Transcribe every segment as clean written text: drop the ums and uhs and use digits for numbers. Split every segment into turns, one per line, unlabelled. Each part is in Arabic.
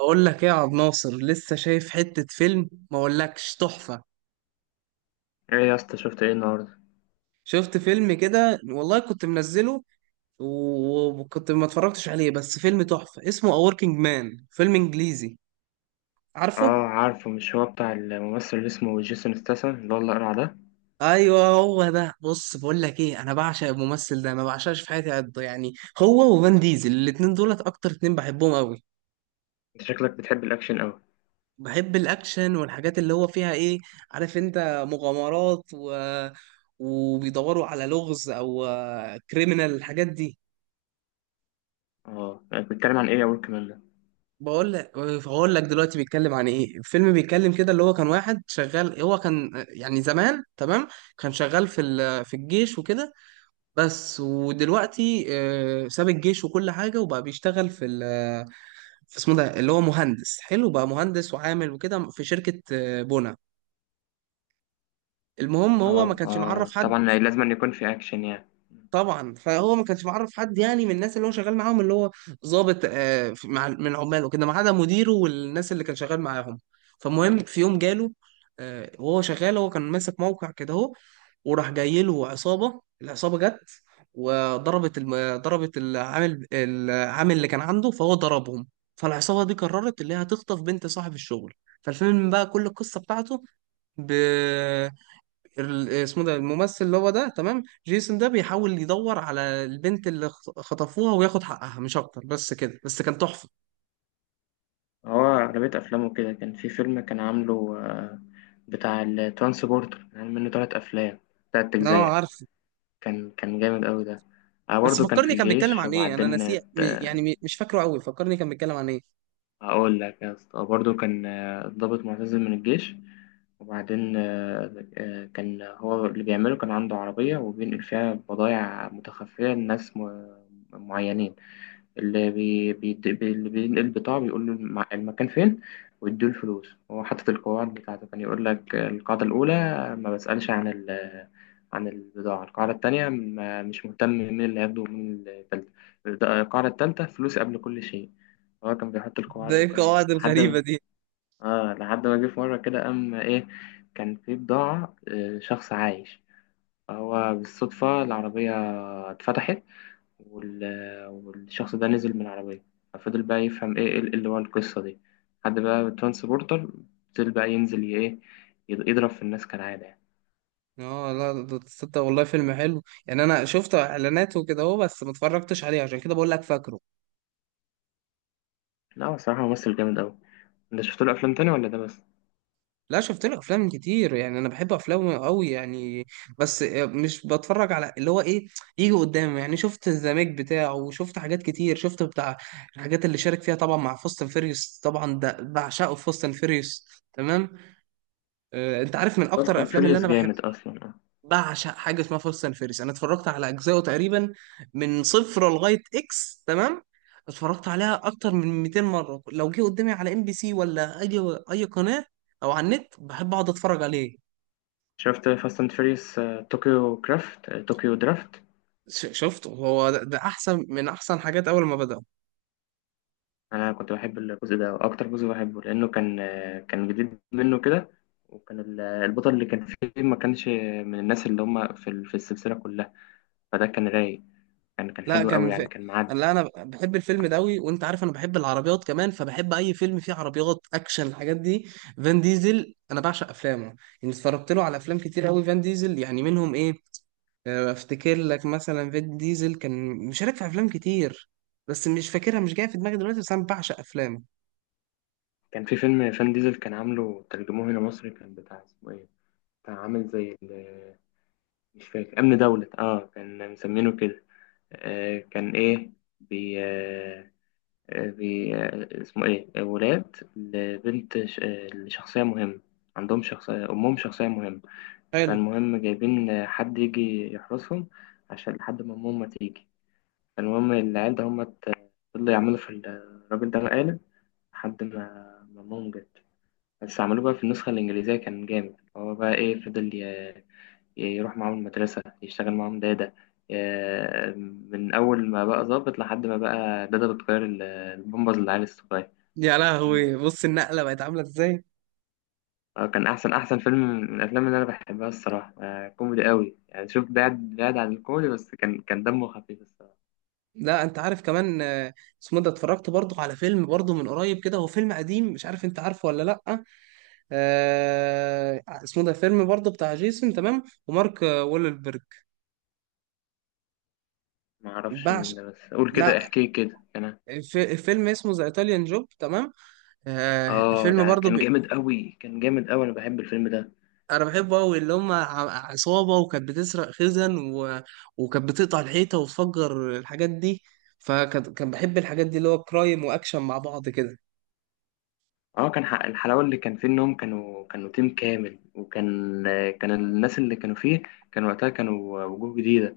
اقول لك ايه يا عبد ناصر؟ لسه شايف حتة فيلم ما اقولكش تحفة.
ايه يا اسطى، شفت ايه النهارده؟
شفت فيلم كده، والله كنت منزله وكنت ما اتفرجتش عليه، بس فيلم تحفة اسمه A Working Man، فيلم انجليزي.
اه،
عارفه؟
عارفه، مش هو بتاع الممثل اللي اسمه جيسون ستاثام اللي هو الاقرع ده؟
ايوه هو ده. بص، بقول لك ايه، انا بعشق الممثل ده، ما بعشقش في حياتي قد، يعني هو وفان ديزل، الاتنين دولت اكتر اتنين بحبهم قوي.
انت شكلك بتحب الاكشن قوي.
بحب الاكشن والحاجات اللي هو فيها ايه، عارف انت، مغامرات، وبيدوروا على لغز او كريمنال، الحاجات دي.
اه، كنت بتتكلم عن ايه يا ورك مان ده؟
بقول لك هقول لك دلوقتي بيتكلم عن ايه. الفيلم بيتكلم كده، اللي هو كان واحد شغال، هو كان يعني زمان، تمام، كان شغال في في الجيش وكده. بس ودلوقتي ساب الجيش وكل حاجه، وبقى بيشتغل في في اسمه ده، اللي هو مهندس، حلو، بقى مهندس وعامل وكده في شركه بنا. المهم، هو ما
اه،
كانش معرف
اه،
حد.
طبعا لازم أن يكون في اكشن يعني.
طبعا، فهو ما كانش معرف حد يعني من الناس اللي هو شغال معاهم، اللي هو ضابط مع من عماله كده، ما عدا مديره والناس اللي كان شغال معاهم. فمهم، في يوم جاله وهو شغال، هو كان ماسك موقع كده اهو، وراح جاي له عصابه. العصابه جت وضربت ضربت العامل اللي كان عنده، فهو ضربهم. فالعصابه دي قررت اللي هي هتخطف بنت صاحب الشغل. فالفيلم بقى كل القصه بتاعته، اسمه ده الممثل اللي هو ده، تمام، جيسون ده بيحاول يدور على البنت اللي خطفوها وياخد حقها، مش اكتر، بس كده، بس كان تحفة.
هو اغلبيه افلامه كده، كان في فيلم كان عامله بتاع الترانسبورتر، يعني منه تلات افلام، تلات
اه
اجزاء.
عارف.
كان جامد قوي ده.
بس
برضه كان في
فكرني كان بيتكلم
الجيش
عن ايه، انا
وبعدين.
نسي يعني مش فاكره قوي، فكرني كان بيتكلم عن ايه.
هقول لك يا اسطى، برضه كان ضابط معتزل من الجيش، وبعدين كان هو اللي بيعمله، كان عنده عربية وبينقل فيها بضايع متخفية لناس معينين. اللي بي بي بي- اللي بينقل البضاعة بيقول له المكان فين، ويديله الفلوس. هو حاطط القواعد بتاعته، كان يقول لك القاعدة الأولى ما بسألش عن البضاعة، القاعدة التانية ما مش مهتم مين اللي هياخده، ومين التالتة القاعدة التالتة فلوس قبل كل شيء. هو كان بيحط
ده
القواعد
ايه
والكلام ده
القواعد الغريبة دي؟
لحد ما جه في مرة كده، قام إيه، كان في بضاعة، شخص عايش. فهو بالصدفة العربية اتفتحت، وال... والشخص ده نزل من العربية، ففضل بقى يفهم إيه اللي ورا القصة دي. لحد بقى ترانسبورتر فضل بقى ينزل ايه، يضرب في الناس كالعادة يعني.
اه لا، ده تصدق والله فيلم حلو يعني، انا شفت اعلاناته كده اهو بس ما اتفرجتش عليه، عشان كده بقول لك فاكره.
لا، هو الصراحة ممثل جامد أوي. انت شفت له أفلام تاني ولا ده بس؟
لا، شفت له افلام كتير، يعني انا بحب افلامه قوي يعني. بس مش بتفرج على اللي هو ايه، يجي قدامي يعني. شفت الزمج بتاعه، وشفت حاجات كتير، شفت بتاع الحاجات اللي شارك فيها طبعا مع فاست اند فيريوس، طبعا ده بعشقه في فاست اند فيريوس. تمام. آه، انت عارف، من اكتر
فاست اند
الافلام اللي
فيريوس
انا بحب،
جامد أصلا، اه.
بعشق حاجه اسمها فاست اند فيريوس. انا اتفرجت على اجزائه تقريبا من صفر لغايه اكس، تمام، اتفرجت عليها اكتر من 200 مره. لو جه قدامي على ام بي سي ولا اي اي قناه، او على النت، بحب اقعد اتفرج عليه.
شفت فاست اند فيريوس طوكيو كرافت، طوكيو درافت؟
شفته، هو ده احسن من احسن حاجات اول ما بدأ.
أنا كنت بحب الجزء ده، وأكتر جزء بحبه لأنه كان كان جديد منه كده، وكان البطل اللي كان فيه ما كانش من الناس اللي هم في السلسلة كلها، فده كان رايق. كان
لا
حلو
كان
قوي يعني،
في.
كان
قال
معدي.
لا، انا بحب الفيلم ده قوي، وانت عارف انا بحب العربيات كمان، فبحب اي فيلم فيه عربيات اكشن، الحاجات دي. فان ديزل انا بعشق افلامه يعني، اتفرجت له على افلام كتير قوي. فان ديزل يعني منهم ايه افتكر لك مثلا، فان ديزل كان مشارك في افلام كتير، بس مش فاكرها، مش جايه في دماغي دلوقتي، بس انا بعشق افلامه.
كان في فيلم فان ديزل كان عامله، ترجموه هنا مصري، كان بتاع، اسمه ايه، بتاع عامل زي مش فاكر، امن دولة، اه كان مسمينه كده. آه كان ايه بي آه آه، بي آه اسمه ايه، ولاد لبنت لشخصية مهمة، عندهم شخصية، أمهم شخصية مهمة.
حلو.
فالمهم جايبين حد يجي يحرسهم عشان لحد ما أمهم ما تيجي. فالمهم العيال ده هما فضلوا يعملوا في الراجل ده مقالب لحد ما مامهم جت. بس عملوه بقى في النسخة الإنجليزية كان جامد، هو بقى إيه، فضل يروح معاهم المدرسة، يشتغل معاهم دادا، ي- من أول ما بقى ظابط لحد ما بقى دادا بتغير البامبرز للعيال الصغير.
يا لهوي، بص النقله بقت عامله ازاي.
كان أحسن فيلم من الأفلام اللي أنا بحبها الصراحة. كوميدي قوي يعني، شوف بعد عن الكوميدي، بس كان دمه خفيف الصراحة.
لا، انت عارف كمان اسمه ده، اتفرجت برضه على فيلم برضه من قريب كده، هو فيلم قديم، مش عارف انت عارفه ولا لا. اسمه ده فيلم برضه بتاع جيسون، تمام، ومارك وولبرج.
ما أعرفش مين
بعشق.
ده، بس قول
لا،
كده، احكي كده كان.
الفيلم اسمه ذا ايطاليان جوب، تمام. الفيلم
ده
برضه
كان جامد قوي، كان جامد قوي، أنا بحب الفيلم ده.
انا بحبه قوي. اللي هم عصابه، وكانت بتسرق خزن وكانت بتقطع الحيطه وتفجر الحاجات دي، فكان كان بحب الحاجات دي، اللي هو كرايم واكشن مع بعض كده.
اه، كان حق الحلاوة اللي كان فيه انهم كانوا تيم كامل، وكان كان الناس اللي كانوا فيه، كان وقتها كانوا وجوه جديدة،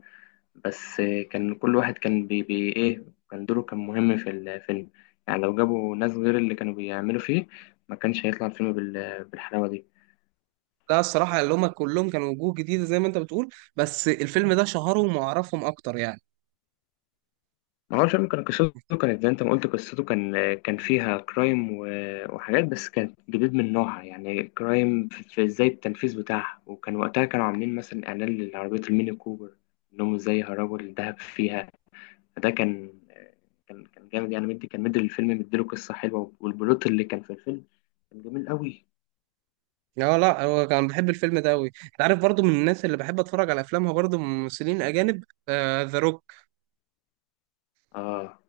بس كان كل واحد كان بي, بي ايه كان دوره كان مهم في الفيلم. يعني لو جابوا ناس غير اللي كانوا بيعملوا فيه ما كانش هيطلع الفيلم بالحلاوة دي.
لا الصراحة، اللي هما كلهم كانوا وجوه جديدة زي ما انت بتقول، بس الفيلم ده شهرهم وعرفهم أكتر يعني.
ما هو شرم كان قصته، كانت زي انت ما قلت. قصته كان فيها كرايم وحاجات، بس كانت جديد من نوعها، يعني كرايم في ازاي التنفيذ بتاعها، وكان وقتها كانوا عاملين مثلا اعلان لعربية الميني كوبر، انهم ازاي هربوا الدهب فيها. فده كان كان جامد يعني، مديله قصة حلوة، والبلوت اللي كان في الفيلم كان جميل قوي.
لا لا، هو كان بحب الفيلم ده أوي. انت عارف، برضو من الناس اللي بحب أتفرج على أفلامها برضو من ممثلين أجانب، ذا روك.
اه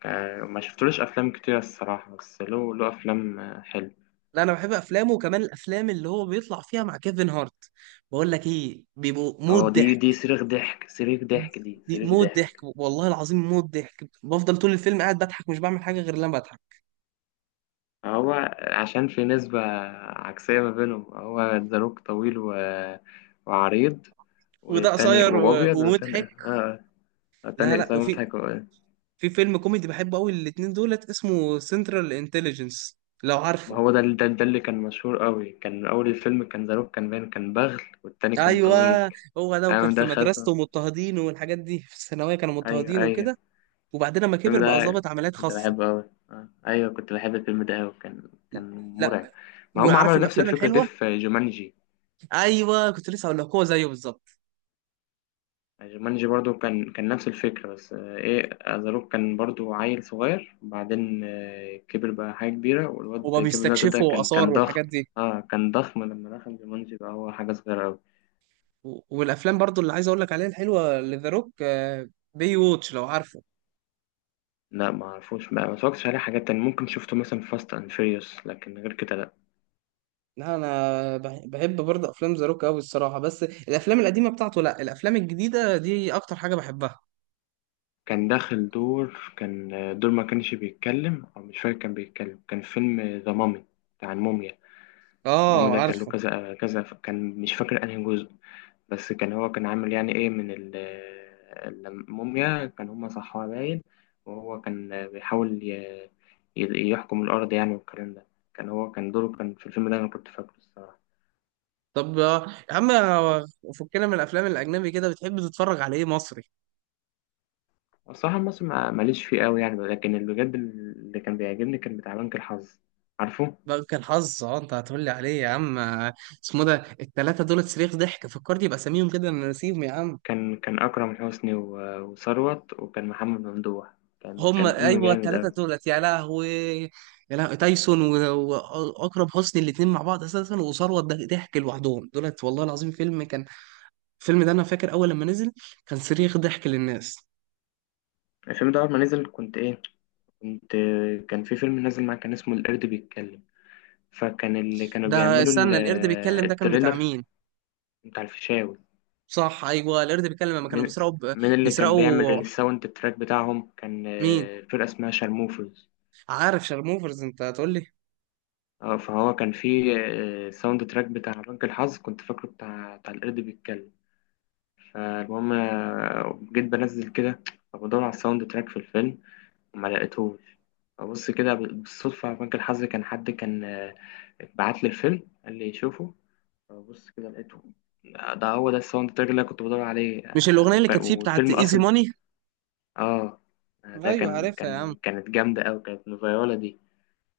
ما شفتلوش افلام كتير الصراحة، بس له افلام حلوة.
لا، أنا بحب أفلامه، وكمان الأفلام اللي هو بيطلع فيها مع كيفن هارت. بقول لك إيه، بيبقوا موت
اه، دي، دي
ضحك.
صريخ ضحك، صريخ ضحك، دي
دي
صريخ
موت ضحك،
ضحك.
والله العظيم موت ضحك، بفضل طول الفيلم قاعد بضحك، مش بعمل حاجة غير لما بضحك.
هو عشان في نسبة عكسية ما بينهم، هو الزاروك طويل وعريض،
وده
والتاني
قصير
وأبيض، والتاني
ومضحك.
آه آه.
لا
التاني
لا،
إسامة
وفي
حاجة.
في فيلم كوميدي بحبه قوي الاتنين دولت، اسمه سنترال انتليجنس، لو
ما
عارفه.
هو ده اللي كان مشهور قوي، كان أول الفيلم كان زاروك كان باين كان بغل، والتاني كان طويل.
ايوه هو ده، وكان
أيوة
في
ده خزن،
مدرسته مضطهدين، والحاجات دي في الثانويه كانوا
أيوه،
مضطهدين
أيوه.
وكده، وبعدين لما
الفيلم
كبر بقى
ده
ضابط عمليات
كنت
خاصه.
بحبه أوي أيوه، كنت بحب الفيلم ده أوي، كان مرعب.
لا.
ما هم
وعارف
عملوا نفس
الافلام
الفكرة دي
الحلوه،
في جومانجي.
ايوه كنت لسه هقول لك، هو زيه بالظبط،
جومانجي برضو كان نفس الفكرة، بس آه، إيه أزاروك كان برضو عيل صغير، بعدين كبر بقى حاجة كبيرة، والواد
هو
كيفن هارت ده
بيستكشفوا
كان
اثار
كان ضخم.
والحاجات دي.
اه كان ضخم، لما دخل جومانجي بقى هو حاجة صغيرة أوي.
والافلام برضو اللي عايز اقول لك عليها الحلوه لذا روك، بي ووتش، لو عارف.
لا ما أعرفوش بقى، ما اتفرجتش عليه. حاجات تانية ممكن شفته مثلا في فاست أند فيريوس، لكن غير كده لأ.
لا، انا بحب برضه افلام ذا روك قوي الصراحه، بس الافلام القديمه بتاعته، لا، الافلام الجديده دي اكتر حاجه بحبها.
كان داخل دور، كان دور ما كانش بيتكلم، أو مش فاكر كان بيتكلم، كان فيلم ذا مامي، بتاع الموميا. المهم
اه
ده كان له
عارفه.
كذا كذا، كان مش فاكر انهي جزء، بس كان هو كان عامل يعني ايه من الموميا، كان هما صحوها باين، وهو كان بيحاول يحكم الأرض يعني والكلام ده. كان هو كان دوره كان في الفيلم ده، أنا كنت فاكره الصراحة.
طب يا عم فكنا من الافلام الاجنبي كده، بتحب تتفرج على ايه مصري؟
الصراحة المصري ماليش فيه قوي يعني، لكن اللي بجد اللي كان بيعجبني كان بتاع بنك الحظ. عارفه؟
بقى كان حظ، اه انت هتقول لي عليه. يا عم اسمه ده، التلاته دول صريخ ضحك، فكرت يبقى اساميهم كده انا ناسيهم يا عم.
كان أكرم حسني وثروت، وكان محمد ممدوح. كان
هم
كان فيلم
ايوه
جامد
التلاته
أوي.
دولت، يا لهوي، يا لهوي، تايسون واكرم حسني الاتنين مع بعض اساسا، وثروت ضحك لوحدهم دولت والله العظيم. فيلم كان، الفيلم ده انا فاكر اول لما نزل كان صريخ ضحك للناس.
الفيلم ده أول ما نزل كنت إيه، كنت كان في فيلم نازل معاه كان اسمه القرد بيتكلم، فكان اللي كانوا
ده
بيعملوا
استنى، القرد بيتكلم ده كان بتاع
التريلر
مين؟
بتاع الفيشاوي.
صح، ايوه القرد بيتكلم لما كانوا
من
بيسرقوا ب...
من اللي كان بيعمل
بيسرقوا
الساوند تراك بتاعهم كان
مين؟
فرقة اسمها شارموفرز.
عارف شارموفرز، انت هتقول لي.
اه، فهو كان في ساوند تراك بتاع بنك الحظ كنت فاكره بتاع القرد بيتكلم. فالمهم جيت بنزل كده، فبدور على الساوند تراك في الفيلم وما لقيتهوش. فبص كده بالصدفة على بنك الحظ، كان حد كان بعت لي الفيلم قال لي شوفه، بص كده لقيته. ده هو ده الساوند تراك اللي أنا كنت بدور عليه،
مش الاغنيه اللي كانت فيه بتاعت
والفيلم
ايزي
أصلا.
ماني؟
آه. ده
ايوه عارفها يا عم.
كانت جامدة أوي، كانت الفيولا دي.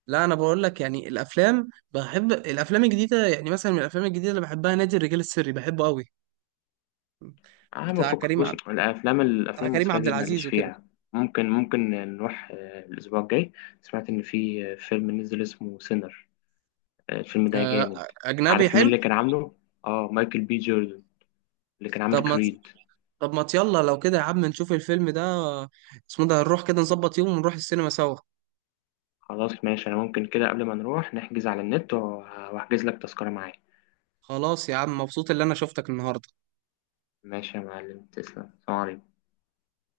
لا انا بقول لك يعني، الافلام بحب الافلام الجديده يعني، مثلا من الافلام الجديده اللي بحبها نادي الرجال السري، بحبه قوي،
أهم
بتاع
فكك،
كريم
بص
عبد
الأفلام
بتاع كريم
المصرية
عبد
دي ماليش
العزيز وكده.
فيها. ممكن نروح الأسبوع الجاي، سمعت إن في فيلم نزل اسمه سينر، الفيلم ده
آه،
جامد.
اجنبي
عارف مين
حلو.
اللي كان عامله؟ آه، مايكل B. جوردن، اللي كان عامل
طب ما ت-
كريد.
طب ما يلا لو كده يا عم، نشوف الفيلم ده، اسمه ده، نروح كده نظبط يوم ونروح السينما سوا.
خلاص ماشي، أنا ممكن كده قبل ما نروح نحجز على النت، وهحجز لك تذكرة معايا.
خلاص يا عم، مبسوط اللي انا شفتك النهارده.
ماشي يا معلم، تسلم، السلام عليكم.